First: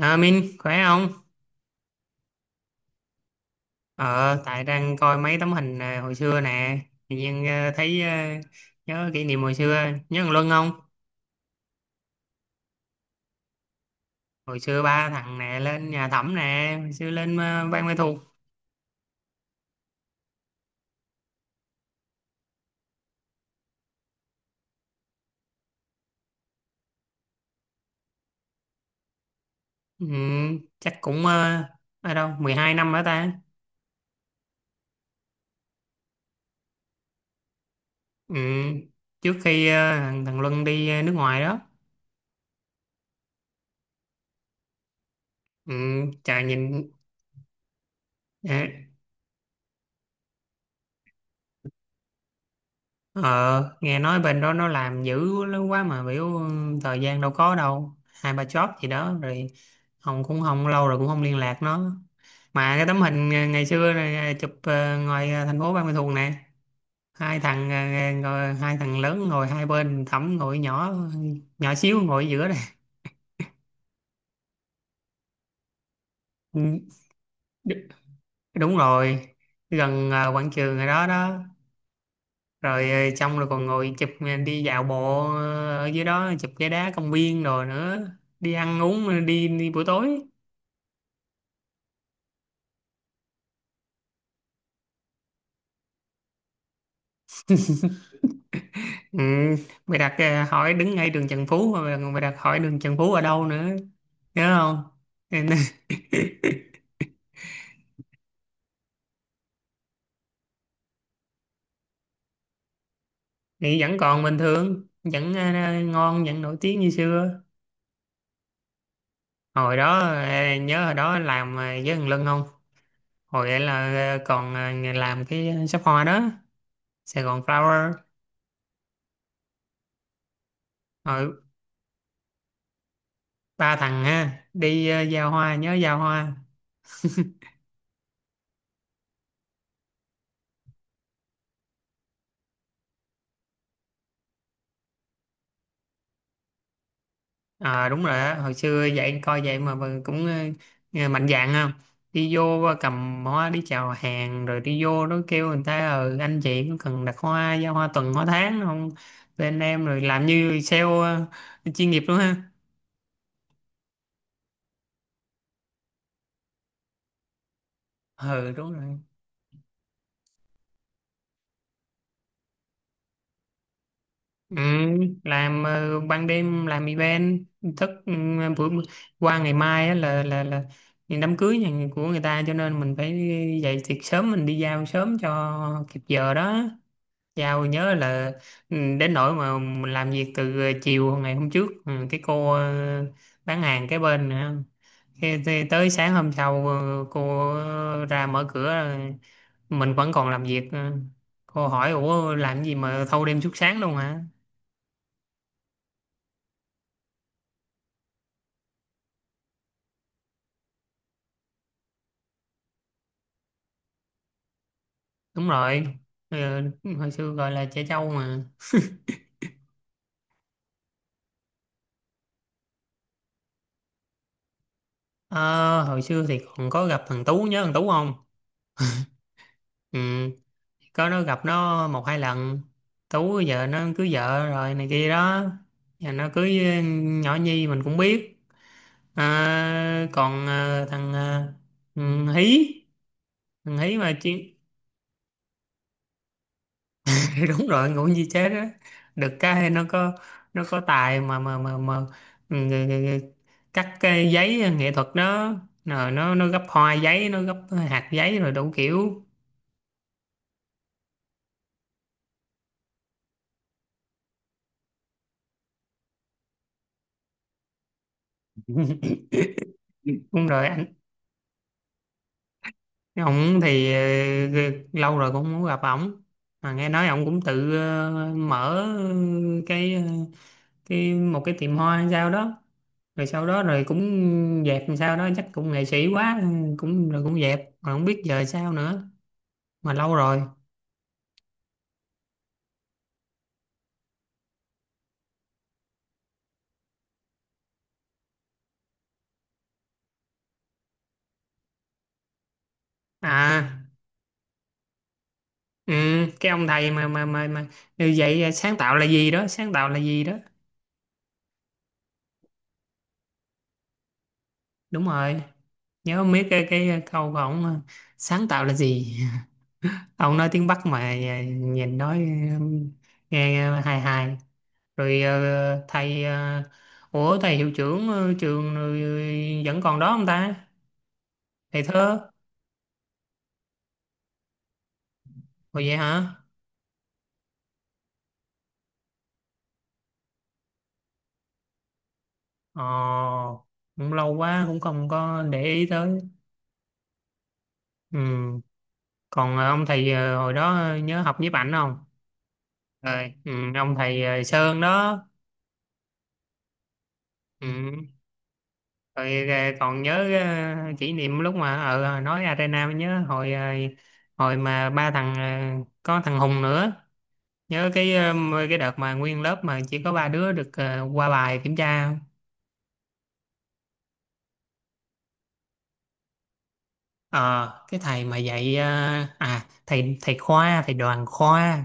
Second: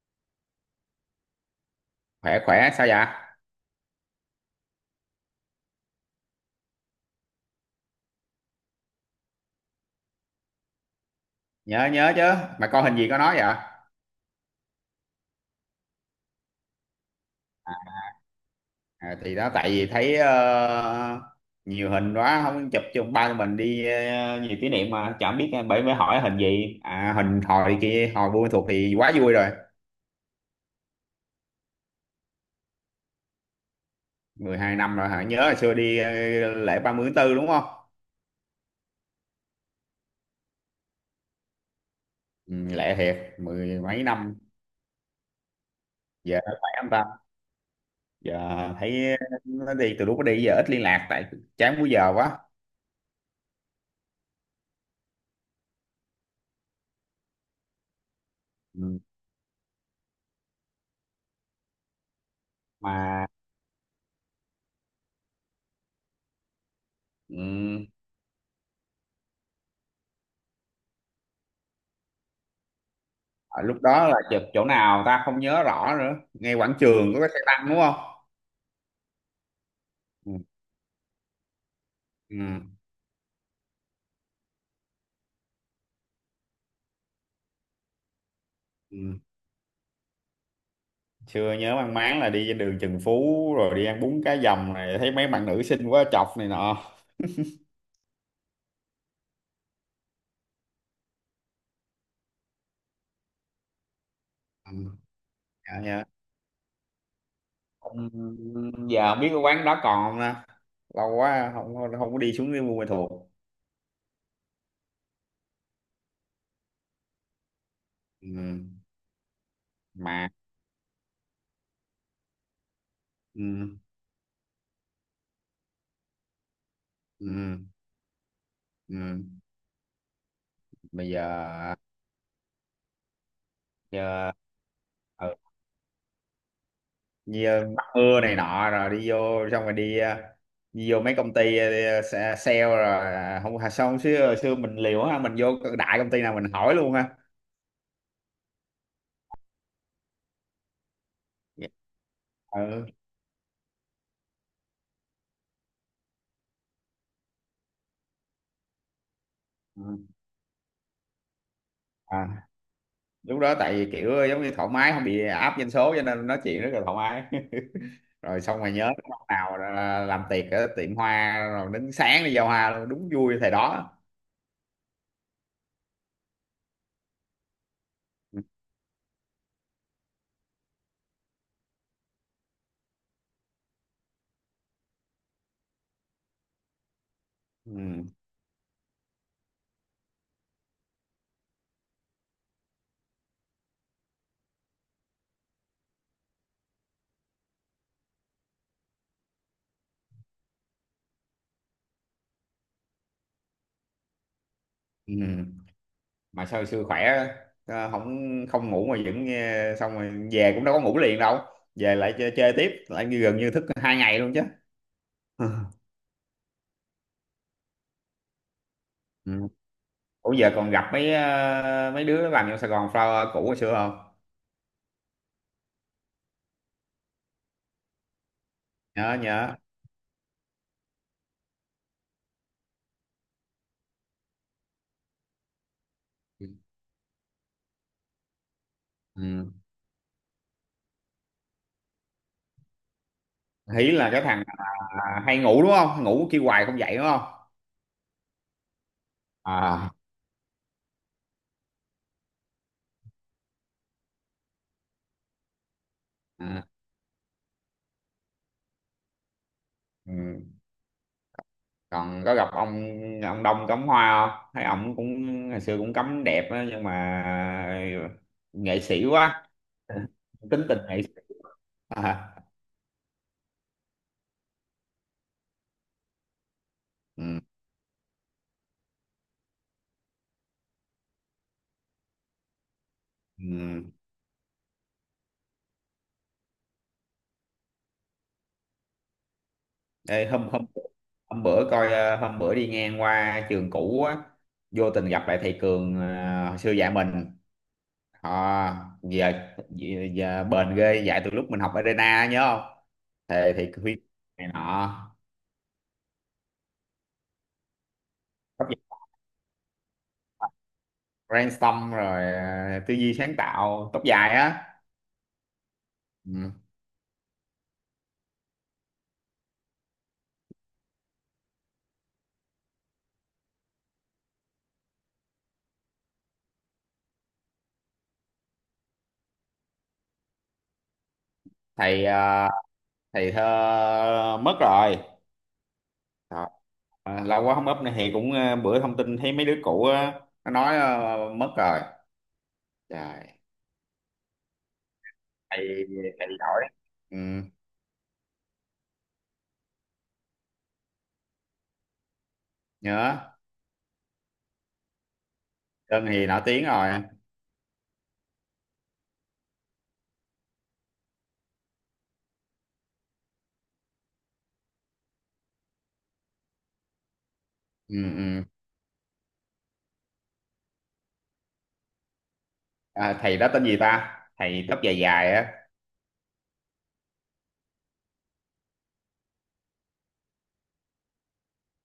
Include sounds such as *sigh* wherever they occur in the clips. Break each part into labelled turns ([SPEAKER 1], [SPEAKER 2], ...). [SPEAKER 1] À, Minh khỏe không?
[SPEAKER 2] Khỏe khỏe, sao vậy?
[SPEAKER 1] Ờ, tại đang coi mấy tấm hình hồi xưa nè, tự nhiên thấy nhớ kỷ niệm hồi xưa, nhớ thằng Luân không?
[SPEAKER 2] Nhớ, nhớ chứ. Mà coi hình gì có nói vậy?
[SPEAKER 1] Hồi xưa ba thằng nè lên nhà Thẩm nè, hồi xưa lên Ban Mê Thuộc,
[SPEAKER 2] À, thì đó tại vì thấy nhiều hình quá không chụp chung ba tụi mình đi, nhiều kỷ niệm mà chẳng biết, bởi mới hỏi hình gì. À, hình hồi kia hồi Buôn Ma Thuột thì quá vui rồi.
[SPEAKER 1] ừ, chắc cũng ở đâu 12 năm nữa ta.
[SPEAKER 2] 12 năm rồi hả? Nhớ hồi xưa đi, lễ 30 tháng tư đúng không?
[SPEAKER 1] Ừ, trước khi thằng thằng Luân đi nước ngoài đó,
[SPEAKER 2] Ừ, lễ thiệt mười mấy năm.
[SPEAKER 1] ừ,
[SPEAKER 2] Giờ
[SPEAKER 1] trời
[SPEAKER 2] nó khỏe
[SPEAKER 1] nhìn
[SPEAKER 2] không ta? Giờ
[SPEAKER 1] ờ,
[SPEAKER 2] thấy, nó đi từ lúc nó đi giờ ít liên lạc, tại chán múi giờ quá.
[SPEAKER 1] Ờ, nghe nói bên đó nó làm dữ lắm quá mà biểu thời gian đâu có đâu. Hai ba job gì
[SPEAKER 2] Ừ.
[SPEAKER 1] đó rồi không cũng không lâu rồi cũng không liên lạc nó. Mà cái tấm
[SPEAKER 2] Mà.
[SPEAKER 1] hình ngày xưa này, chụp ngoài thành phố Ban Ma Thuột nè. Hai thằng
[SPEAKER 2] Ừ.
[SPEAKER 1] ngồi, hai thằng lớn ngồi hai bên, Thẩm ngồi nhỏ nhỏ xíu ngồi ở giữa này.
[SPEAKER 2] À, lúc đó là chụp chỗ nào ta, không nhớ rõ nữa. Ngay
[SPEAKER 1] Ừ,
[SPEAKER 2] quảng trường có cái xe tăng đúng không?
[SPEAKER 1] đúng rồi, gần
[SPEAKER 2] Ừ.
[SPEAKER 1] quảng trường rồi đó đó.
[SPEAKER 2] Ừ.
[SPEAKER 1] Rồi xong rồi còn ngồi chụp đi dạo bộ ở dưới đó chụp cái đá công viên rồi nữa, đi ăn uống
[SPEAKER 2] Ừ.
[SPEAKER 1] đi đi buổi tối.
[SPEAKER 2] Chưa, nhớ mang máng là đi trên đường Trần Phú rồi đi ăn bún cá dầm này, thấy mấy bạn nữ xinh quá chọc này nọ.
[SPEAKER 1] Ừ, mày đặt hỏi đứng ngay đường Trần Phú mà mày đặt hỏi đường Trần Phú ở đâu nữa, nhớ
[SPEAKER 2] Ừ.
[SPEAKER 1] không? Nên-
[SPEAKER 2] Dạ,
[SPEAKER 1] *laughs*
[SPEAKER 2] dạ. Không- Giờ không biết cái quán đó còn không nè. Lâu quá không, không, không có đi xuống cái Buôn Ma Thuột.
[SPEAKER 1] thì vẫn còn bình thường vẫn ngon vẫn nổi tiếng như xưa.
[SPEAKER 2] Ừ.
[SPEAKER 1] Hồi đó
[SPEAKER 2] Mà.
[SPEAKER 1] nhớ hồi đó làm với thằng Lân không? Hồi ấy là
[SPEAKER 2] Ừ.
[SPEAKER 1] còn làm cái shop hoa đó, Sài Gòn
[SPEAKER 2] Ừ.
[SPEAKER 1] Flower.
[SPEAKER 2] Ừ. Bây
[SPEAKER 1] Rồi
[SPEAKER 2] giờ.
[SPEAKER 1] ba thằng ha
[SPEAKER 2] Giờ.
[SPEAKER 1] đi giao
[SPEAKER 2] Ừ.
[SPEAKER 1] hoa, nhớ giao hoa.
[SPEAKER 2] Đi, bắt mưa này nọ, rồi đi vô xong rồi đi, đi vô mấy công ty, sale rồi à, không à, xong xưa xưa mình liều ha, mình vô đại công ty nào mình hỏi luôn ha.
[SPEAKER 1] À, đúng rồi á, hồi xưa vậy coi vậy mà vẫn cũng nghe mạnh dạn
[SPEAKER 2] Dạ.
[SPEAKER 1] không? Đi vô
[SPEAKER 2] Ừ.
[SPEAKER 1] cầm hoa đi chào hàng rồi đi vô nó kêu người ta, ờ anh chị có cần đặt hoa giao hoa tuần hoa tháng không? Bên
[SPEAKER 2] Ừ.
[SPEAKER 1] em rồi làm như sale chuyên nghiệp luôn
[SPEAKER 2] À,
[SPEAKER 1] ha.
[SPEAKER 2] lúc đó tại vì kiểu giống như thoải mái, không bị áp doanh số cho nên nói chuyện rất là thoải mái. *laughs* Rồi
[SPEAKER 1] Ừ
[SPEAKER 2] xong rồi,
[SPEAKER 1] đúng
[SPEAKER 2] nhớ
[SPEAKER 1] rồi.
[SPEAKER 2] lúc nào là làm tiệc ở tiệm hoa rồi đến sáng đi giao hoa luôn, đúng vui thầy đó.
[SPEAKER 1] Ừ, làm ban đêm làm event, thức ừ,
[SPEAKER 2] Ừ.
[SPEAKER 1] bữa qua ngày mai á là đám cưới nhà của người ta cho nên mình phải dậy thiệt sớm, mình đi giao sớm cho kịp giờ đó. Giao nhớ
[SPEAKER 2] Ừ.
[SPEAKER 1] là ừ, đến nỗi mà mình làm việc từ chiều ngày hôm trước, ừ, cái cô bán hàng cái bên nữa. Khi tới sáng hôm sau cô ra mở cửa mình vẫn còn làm việc ờ. Cô hỏi ủa làm gì mà thâu đêm suốt sáng luôn hả.
[SPEAKER 2] Ừ. Mà sao hồi xưa khỏe, không, không ngủ mà vẫn nghe, xong rồi về cũng đâu có ngủ liền đâu, về lại chơi, chơi tiếp lại, như gần như thức 2 ngày luôn chứ.
[SPEAKER 1] Đúng
[SPEAKER 2] *laughs*
[SPEAKER 1] rồi, ờ, hồi xưa gọi là trẻ trâu mà.
[SPEAKER 2] Ừ. Ủa giờ còn gặp mấy đứa làm trong Sài Gòn Flower cũ hồi xưa không?
[SPEAKER 1] Ờ, hồi xưa thì còn có gặp thằng Tú, nhớ thằng Tú không?
[SPEAKER 2] Nhớ, nhớ.
[SPEAKER 1] Ừ. Có nó, gặp nó một hai lần. Tú giờ nó cưới vợ rồi này kia đó, giờ nó cưới ừ, nhỏ Nhi mình cũng biết.
[SPEAKER 2] Ừ.
[SPEAKER 1] À, còn thằng ừ, Hí, thằng
[SPEAKER 2] Hí
[SPEAKER 1] Hí
[SPEAKER 2] là
[SPEAKER 1] mà
[SPEAKER 2] cái thằng
[SPEAKER 1] chuyện.
[SPEAKER 2] à, hay ngủ đúng không? Ngủ kêu hoài không dậy đúng không?
[SPEAKER 1] *laughs* Đúng rồi, ngủ như chết đó. Được cái nó
[SPEAKER 2] À.
[SPEAKER 1] có, nó có tài mà ừ, ừ, ừ, cắt cái giấy nghệ thuật đó, rồi nó
[SPEAKER 2] Ừ.
[SPEAKER 1] gấp hoa giấy, nó gấp hạt giấy rồi đủ kiểu.
[SPEAKER 2] Ừ. Còn có gặp ông Đông cắm hoa không? Thấy ông cũng hồi xưa cũng cắm đẹp á nhưng mà nghệ sĩ quá.
[SPEAKER 1] Ừ,
[SPEAKER 2] *laughs*
[SPEAKER 1] đúng
[SPEAKER 2] Tính
[SPEAKER 1] rồi.
[SPEAKER 2] tình nghệ sĩ. À.
[SPEAKER 1] Ông thì lâu rồi cũng muốn gặp ổng, mà nghe nói ông cũng
[SPEAKER 2] Ừ,
[SPEAKER 1] tự mở cái cái một cái tiệm hoa hay sao đó, rồi sau đó rồi
[SPEAKER 2] ừ.
[SPEAKER 1] cũng dẹp làm sao đó, chắc cũng nghệ sĩ quá, cũng rồi cũng dẹp mà không biết giờ sao nữa, mà lâu
[SPEAKER 2] Ê,
[SPEAKER 1] rồi.
[SPEAKER 2] hôm hôm hôm bữa coi, hôm bữa đi ngang qua trường cũ á, vô tình gặp lại thầy Cường, hồi xưa dạy mình. Họ, giờ, giờ, giờ bền ghê, dạy từ lúc mình học Arena á, nhớ không? Thầy thầy Huy
[SPEAKER 1] À
[SPEAKER 2] này nọ,
[SPEAKER 1] ừ, cái ông thầy mà như vậy,
[SPEAKER 2] tóc
[SPEAKER 1] sáng
[SPEAKER 2] dài.
[SPEAKER 1] tạo là gì đó, sáng tạo là gì đó.
[SPEAKER 2] Brainstorm rồi, tư duy sáng tạo, tóc dài á.
[SPEAKER 1] Đúng rồi, nhớ biết
[SPEAKER 2] Ừ.
[SPEAKER 1] cái câu của ổng mà, sáng tạo là gì. Ông nói tiếng Bắc mà nhìn nói um, nghe hài hài. Rồi thầy ủa thầy hiệu trưởng trường vẫn còn đó không ta, thầy
[SPEAKER 2] Thầy
[SPEAKER 1] thơ.
[SPEAKER 2] ờ, thầy thơ mất rồi.
[SPEAKER 1] Rồi vậy hả.
[SPEAKER 2] Ờ, lâu quá không up này thì cũng, bữa thông tin thấy mấy đứa cũ á nó nói mất rồi.
[SPEAKER 1] Ờ
[SPEAKER 2] Trời,
[SPEAKER 1] cũng lâu quá cũng không có để
[SPEAKER 2] thầy
[SPEAKER 1] ý tới.
[SPEAKER 2] thầy giỏi. Ừ.
[SPEAKER 1] Ừ. Còn ông thầy hồi đó nhớ học nhiếp ảnh không?
[SPEAKER 2] Nhớ.
[SPEAKER 1] Rồi, ừ, ông thầy Sơn đó.
[SPEAKER 2] Sơn thì nổi tiếng rồi.
[SPEAKER 1] Ừ. Rồi còn nhớ kỷ niệm lúc mà ở nói Arena, mới nhớ hồi hồi mà ba thằng có thằng Hùng nữa, nhớ
[SPEAKER 2] Ừ,
[SPEAKER 1] cái
[SPEAKER 2] ừ.
[SPEAKER 1] cái đợt mà nguyên lớp mà chỉ có ba đứa được qua bài kiểm tra không?
[SPEAKER 2] À, thầy đó tên gì ta, thầy tóc dài dài á,
[SPEAKER 1] Ờ cái thầy mà dạy à thầy thầy khoa, thầy đoàn khoa.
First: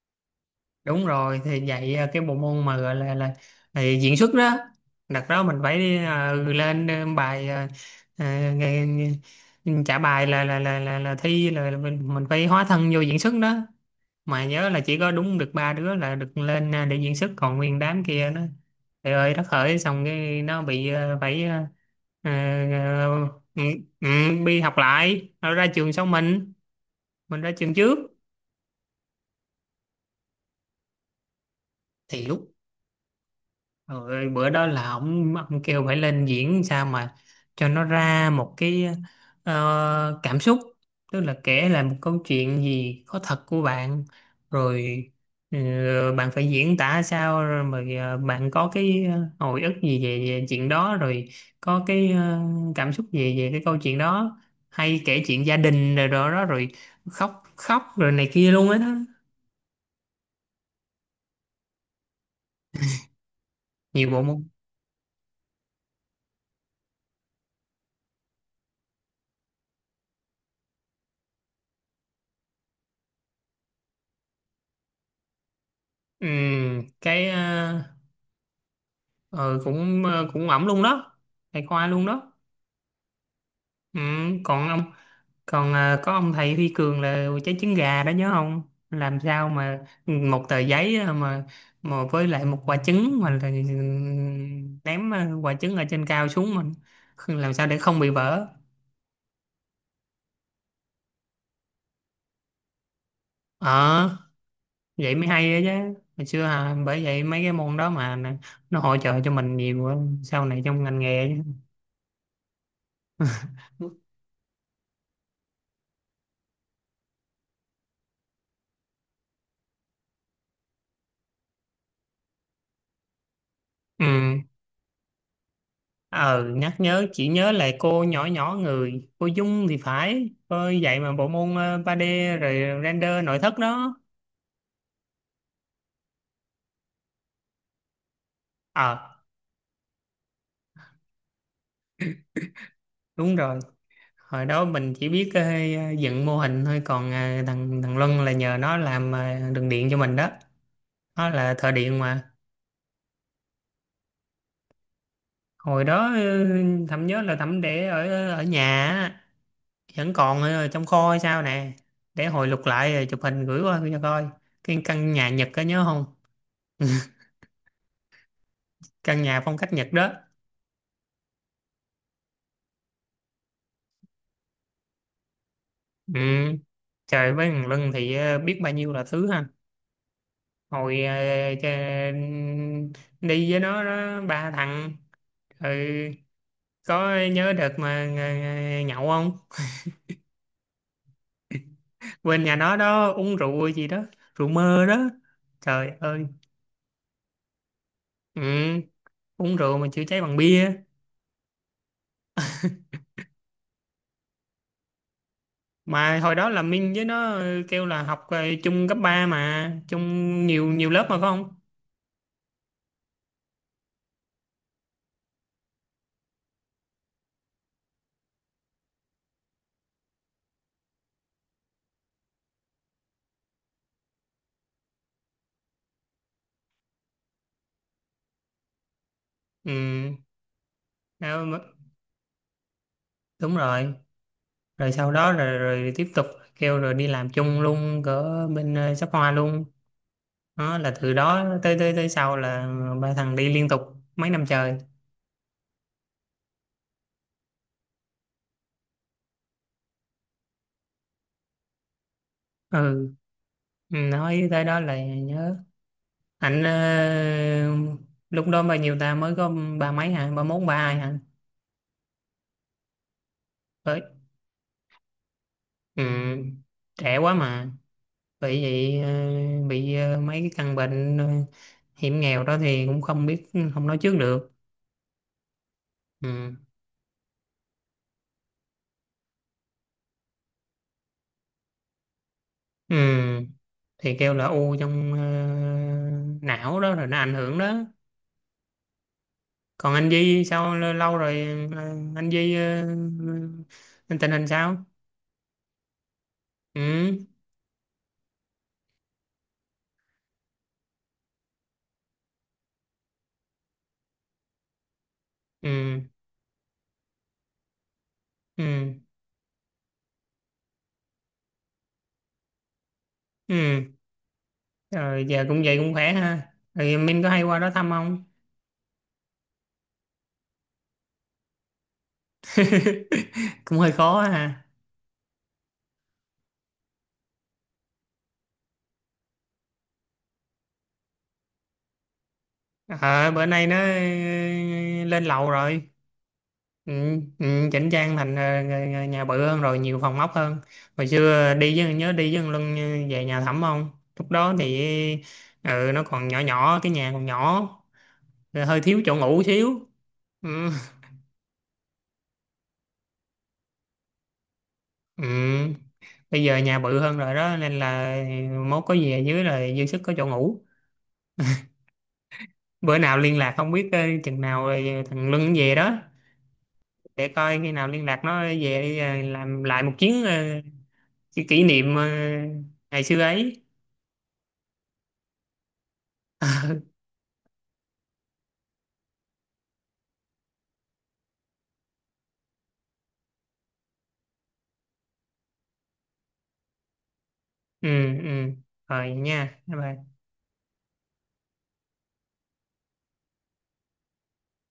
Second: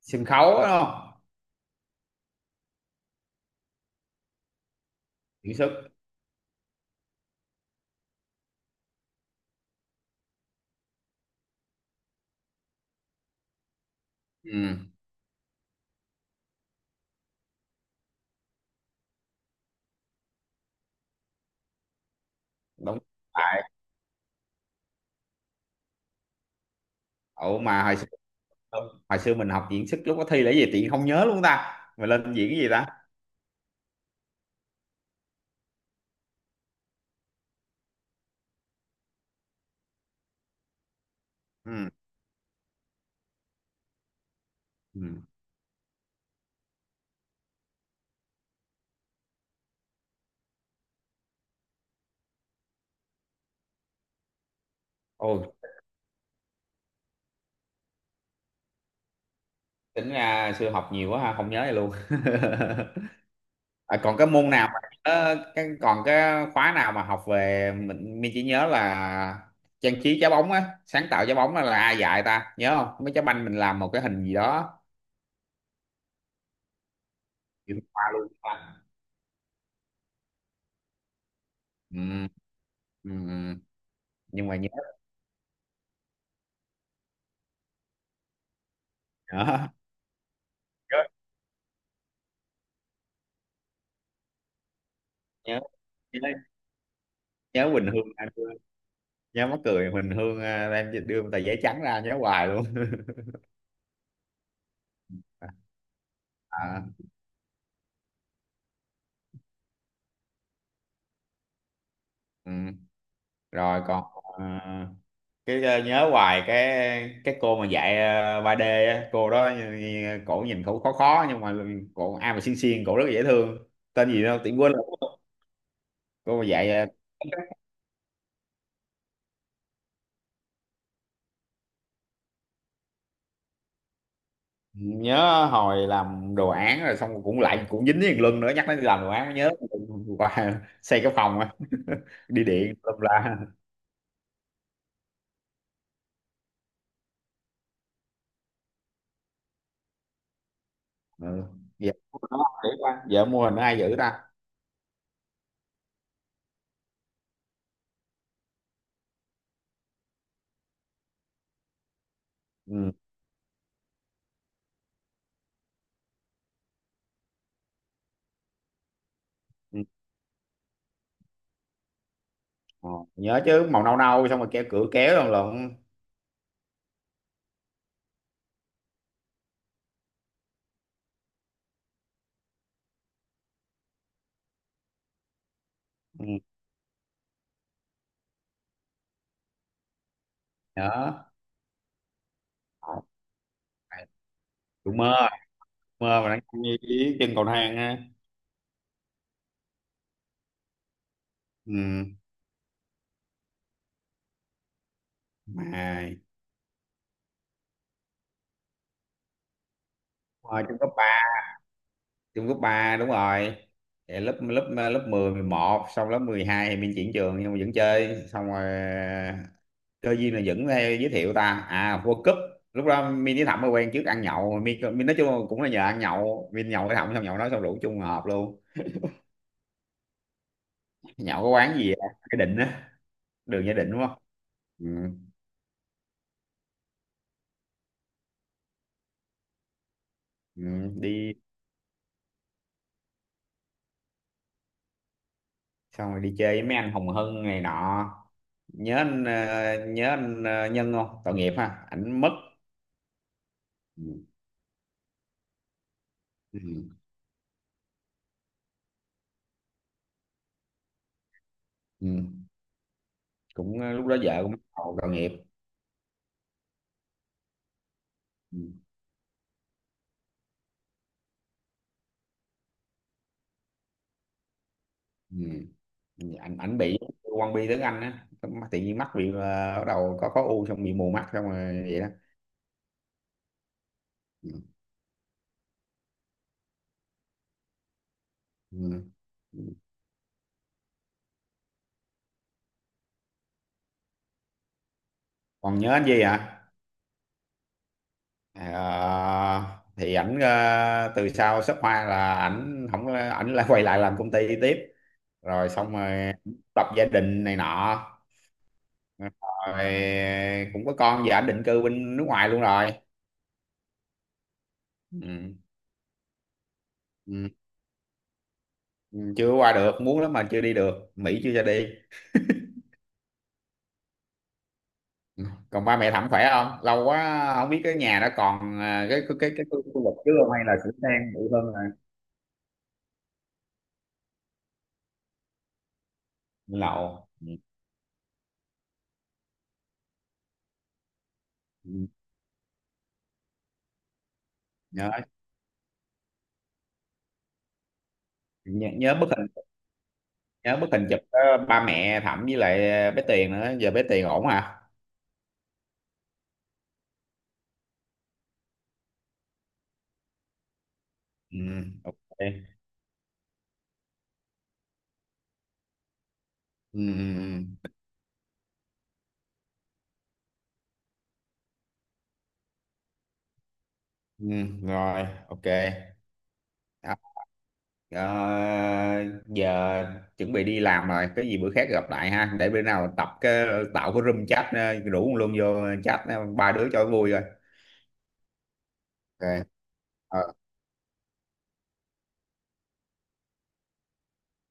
[SPEAKER 2] sân khấu á, đúng
[SPEAKER 1] Đúng
[SPEAKER 2] không?
[SPEAKER 1] rồi, thì dạy cái bộ môn mà gọi là diễn xuất đó. Đặt đó
[SPEAKER 2] Diễn
[SPEAKER 1] mình
[SPEAKER 2] xuất.
[SPEAKER 1] phải đi lên bài ờ, trả bài là thi là mình phải hóa thân vô diễn xuất đó. Mà nhớ
[SPEAKER 2] Ừ,
[SPEAKER 1] là chỉ có đúng được ba đứa là được lên để diễn xuất, còn nguyên đám kia nó trời ơi đất hỡi, xong cái nó bị phải ờ,
[SPEAKER 2] đúng.
[SPEAKER 1] ờ,
[SPEAKER 2] Tại
[SPEAKER 1] ừ, ừ, đi học lại, nó ra trường sau mình ra
[SPEAKER 2] ủa
[SPEAKER 1] trường
[SPEAKER 2] mà hồi
[SPEAKER 1] trước.
[SPEAKER 2] xưa hồi xưa mình học diễn xuất lúc có thi là cái gì tiện không nhớ luôn ta, mà
[SPEAKER 1] Thì
[SPEAKER 2] lên diễn
[SPEAKER 1] lúc
[SPEAKER 2] cái gì ta?
[SPEAKER 1] rồi bữa đó là ông kêu phải lên diễn sao mà cho nó ra một cái cảm xúc, tức là kể lại
[SPEAKER 2] Ừ,
[SPEAKER 1] một câu chuyện gì có thật của bạn
[SPEAKER 2] ừ.
[SPEAKER 1] rồi ờ, bạn phải diễn tả sao rồi mà bạn có cái hồi ức gì về, về chuyện đó rồi có cái cảm xúc gì về cái câu chuyện đó, hay kể
[SPEAKER 2] Ôi
[SPEAKER 1] chuyện gia đình rồi đó, đó rồi khóc khóc rồi này kia luôn á đó.
[SPEAKER 2] tính ra xưa học nhiều quá ha, không nhớ gì luôn. *laughs* À,
[SPEAKER 1] Nhiều
[SPEAKER 2] còn
[SPEAKER 1] bộ
[SPEAKER 2] cái
[SPEAKER 1] môn.
[SPEAKER 2] môn nào mà, còn cái khóa nào mà học về mình chỉ nhớ là trang trí trái bóng á, sáng tạo trái bóng á là ai dạy ta, nhớ không? Mấy trái banh mình làm một cái hình gì đó
[SPEAKER 1] ừ, cái
[SPEAKER 2] chuyển
[SPEAKER 1] ờ,
[SPEAKER 2] qua luôn ta.
[SPEAKER 1] ờ, Cũng cũng ổng luôn đó, thầy khoa luôn
[SPEAKER 2] Ừ,
[SPEAKER 1] đó.
[SPEAKER 2] ừ, ừ.
[SPEAKER 1] Ừ,
[SPEAKER 2] Nhưng mà
[SPEAKER 1] còn
[SPEAKER 2] nhớ
[SPEAKER 1] ông, còn có ông thầy Huy Cường là trái trứng gà đó, nhớ không? Làm sao
[SPEAKER 2] nhớ
[SPEAKER 1] mà một tờ giấy
[SPEAKER 2] nhớ
[SPEAKER 1] mà với lại một quả trứng mà là ném quả
[SPEAKER 2] nhớ,
[SPEAKER 1] trứng ở trên cao xuống, mình làm sao
[SPEAKER 2] nhớ,
[SPEAKER 1] để
[SPEAKER 2] Quỳnh
[SPEAKER 1] không
[SPEAKER 2] Hương
[SPEAKER 1] bị
[SPEAKER 2] anh,
[SPEAKER 1] vỡ.
[SPEAKER 2] nhớ mắc cười Quỳnh Hương em đưa tờ giấy trắng ra, nhớ hoài luôn. *laughs*
[SPEAKER 1] Ờ vậy mới hay đó chứ, hồi xưa
[SPEAKER 2] À,
[SPEAKER 1] bởi vậy mấy cái môn đó mà nó hỗ trợ cho mình nhiều á, sau này trong ngành nghề
[SPEAKER 2] ừ. Rồi
[SPEAKER 1] chứ.
[SPEAKER 2] còn, ờ, nhớ hoài cái cô mà dạy 3D á, cô đó cổ nhìn cổ khó khó nhưng mà cổ ai mà xinh xinh, cổ rất là dễ thương,
[SPEAKER 1] Ừ
[SPEAKER 2] tên gì đâu tiện quên rồi. Cô
[SPEAKER 1] ờ
[SPEAKER 2] mà dạy,
[SPEAKER 1] nhắc nhớ, chỉ nhớ lại cô nhỏ nhỏ người, cô Dung thì phải, cô dạy mà bộ môn 3D rồi render nội thất đó.
[SPEAKER 2] nhớ hồi làm đồ án rồi xong cũng lại cũng dính với thằng Luân nữa, nhắc đến làm đồ
[SPEAKER 1] Ờ
[SPEAKER 2] án nhớ. Qua *laughs* xây cái phòng á *laughs* đi điện lâm
[SPEAKER 1] đúng
[SPEAKER 2] la.
[SPEAKER 1] rồi, hồi đó mình chỉ biết dựng mô hình thôi, còn thằng thằng Luân là nhờ nó làm đường điện cho mình đó, nó
[SPEAKER 2] Ừ.
[SPEAKER 1] là thợ
[SPEAKER 2] Dạ,
[SPEAKER 1] điện mà.
[SPEAKER 2] nó để qua. Vợ mua hình ai giữ ta?
[SPEAKER 1] Hồi đó thẩm nhớ là thẩm để ở ở nhà á, vẫn còn ở trong kho hay sao nè, để hồi lục lại
[SPEAKER 2] Ừ.
[SPEAKER 1] rồi chụp hình gửi qua cho coi. Cái căn nhà Nhật có nhớ không, căn nhà phong cách
[SPEAKER 2] Ừ.
[SPEAKER 1] Nhật đó.
[SPEAKER 2] Ờ, nhớ chứ, màu nâu nâu xong rồi keo cửa kéo lần lần.
[SPEAKER 1] Ừ trời, với thằng Lân thì biết bao nhiêu là thứ ha. Hồi cha- đi với nó ba thằng rồi,
[SPEAKER 2] Ừ.
[SPEAKER 1] có nhớ đợt mà nhậu không?
[SPEAKER 2] Nhớ.
[SPEAKER 1] *laughs* Quên nhà nó
[SPEAKER 2] Ờ,
[SPEAKER 1] đó uống rượu gì đó, rượu mơ
[SPEAKER 2] cũng
[SPEAKER 1] đó.
[SPEAKER 2] mơ,
[SPEAKER 1] Trời
[SPEAKER 2] mơ
[SPEAKER 1] ơi.
[SPEAKER 2] mà đang như ý trên cầu thang á.
[SPEAKER 1] Ừ, uống rượu mà chữa cháy bằng bia.
[SPEAKER 2] Ừ. Mà.
[SPEAKER 1] Mà hồi đó là Minh với nó kêu là học chung cấp 3 mà, chung
[SPEAKER 2] Ờ,
[SPEAKER 1] nhiều
[SPEAKER 2] trong
[SPEAKER 1] nhiều
[SPEAKER 2] cấp
[SPEAKER 1] lớp
[SPEAKER 2] ba,
[SPEAKER 1] mà phải không?
[SPEAKER 2] trong cấp ba đúng rồi. Thì lớp lớp lớp mười, mười một, xong lớp 12 thì mình chuyển trường nhưng mà vẫn chơi. Xong rồi, cơ duyên là vẫn hay giới thiệu ta. À, World Cup lúc đó mình với Thẩm mới quen, trước ăn nhậu, mình nói chung là cũng là nhờ ăn nhậu, mình nhậu với Thẩm xong nhậu nói xong rủ chung hợp luôn.
[SPEAKER 1] Ừ,
[SPEAKER 2] Nhậu
[SPEAKER 1] đâu
[SPEAKER 2] có
[SPEAKER 1] mà-
[SPEAKER 2] quán gì vậy? Cái định á,
[SPEAKER 1] đúng
[SPEAKER 2] đường Gia Định
[SPEAKER 1] rồi.
[SPEAKER 2] đúng không? Ừ,
[SPEAKER 1] Rồi sau đó rồi, rồi tiếp tục kêu rồi đi làm chung luôn cỡ bên shop hoa luôn,
[SPEAKER 2] ừ,
[SPEAKER 1] đó là từ
[SPEAKER 2] đi
[SPEAKER 1] đó tới tới tới sau là ba thằng đi liên tục mấy năm trời.
[SPEAKER 2] xong rồi đi chơi với mấy anh Hồng Hân này nọ. Nhớ anh, Nhân không? Tội nghiệp ha, ảnh mất.
[SPEAKER 1] Ừ ừ,
[SPEAKER 2] Ừ.
[SPEAKER 1] nói tới đó là nhớ
[SPEAKER 2] Ừ.
[SPEAKER 1] ảnh lúc đó bao nhiêu ta, mới có ba mấy hả, ba mốt ba hai hả.
[SPEAKER 2] Ừ. Cũng,
[SPEAKER 1] Tới,
[SPEAKER 2] lúc đó vợ cũng bắt đầu tội nghiệp.
[SPEAKER 1] ừ, trẻ quá mà,
[SPEAKER 2] Ừ.
[SPEAKER 1] bị vậy bị mấy cái căn bệnh hiểm nghèo đó thì cũng không biết, không nói trước được.
[SPEAKER 2] Ừ. Ừ.
[SPEAKER 1] Ừ.
[SPEAKER 2] ảnh ảnh bị quan bi tiếng Anh á. Mà tự nhiên mắt bị, bắt đầu có u, xong bị mù mắt xong rồi vậy đó.
[SPEAKER 1] Ừ. Thì kêu là
[SPEAKER 2] Ừ.
[SPEAKER 1] u trong não đó rồi nó ảnh hưởng đó.
[SPEAKER 2] Ừ.
[SPEAKER 1] Còn anh Di sao, lâu rồi ờ, anh Di tình hình sao.
[SPEAKER 2] Còn nhớ anh gì hả?
[SPEAKER 1] Ừ
[SPEAKER 2] Ờ, thì ảnh, từ sau shop hoa là ảnh không có- ảnh lại quay lại làm công ty tiếp, rồi xong
[SPEAKER 1] ừ
[SPEAKER 2] rồi lập gia đình này nọ,
[SPEAKER 1] ừ
[SPEAKER 2] rồi cũng có con, giờ anh định cư bên nước ngoài luôn rồi.
[SPEAKER 1] ừ rồi giờ
[SPEAKER 2] Ừ.
[SPEAKER 1] cũng vậy cũng khỏe ha, rồi Minh có hay
[SPEAKER 2] Ừ.
[SPEAKER 1] qua đó thăm không?
[SPEAKER 2] Ừ, chưa qua được, muốn lắm mà chưa đi được, Mỹ chưa cho đi.
[SPEAKER 1] *laughs* Cũng hơi khó ha.
[SPEAKER 2] Ừ. Còn ba mẹ thẩm khỏe không, lâu quá không biết cái nhà đó còn à, cái khu khu vực trước không, hay là sửa sang bự hơn rồi?
[SPEAKER 1] Ờ bữa nay nó lên lầu rồi. Ừ,
[SPEAKER 2] Lậu. Ừ.
[SPEAKER 1] ừ, chỉnh trang thành nhà nhà bự hơn rồi, nhiều phòng ốc hơn. Hồi xưa đi
[SPEAKER 2] Ừ.
[SPEAKER 1] với, nhớ đi với thằng Luân về nhà thẩm không? Lúc đó thì
[SPEAKER 2] nhớ
[SPEAKER 1] ừ, nó còn nhỏ nhỏ, cái nhà còn nhỏ, rồi hơi
[SPEAKER 2] nhớ
[SPEAKER 1] thiếu
[SPEAKER 2] nhớ
[SPEAKER 1] chỗ
[SPEAKER 2] bức
[SPEAKER 1] ngủ
[SPEAKER 2] hình
[SPEAKER 1] xíu. Ừ,
[SPEAKER 2] nhớ bức hình chụp đó, ba mẹ thẩm với lại bé Tiền nữa. Giờ bé Tiền ổn hả?
[SPEAKER 1] ừ. Bây giờ nhà bự hơn rồi đó nên là mốt có gì ở dưới là dư sức có chỗ ngủ.
[SPEAKER 2] Ừ. OK. Ừ.
[SPEAKER 1] Bữa nào liên lạc không biết chừng nào thằng Luân về đó,
[SPEAKER 2] Ừ,
[SPEAKER 1] để coi khi nào
[SPEAKER 2] ừ.
[SPEAKER 1] liên lạc nó về đi, ờ, làm lại một chuyến kỷ niệm ngày xưa ấy.
[SPEAKER 2] Ừ, rồi OK. Ờ, giờ chuẩn bị đi làm rồi, cái gì bữa khác gặp lại ha. Để bữa nào tập cái, tạo cái room chat, rủ luôn vô chat, ba đứa cho vui rồi.
[SPEAKER 1] Ừ ừ rồi nha,
[SPEAKER 2] OK.
[SPEAKER 1] bye bye.
[SPEAKER 2] Ờ,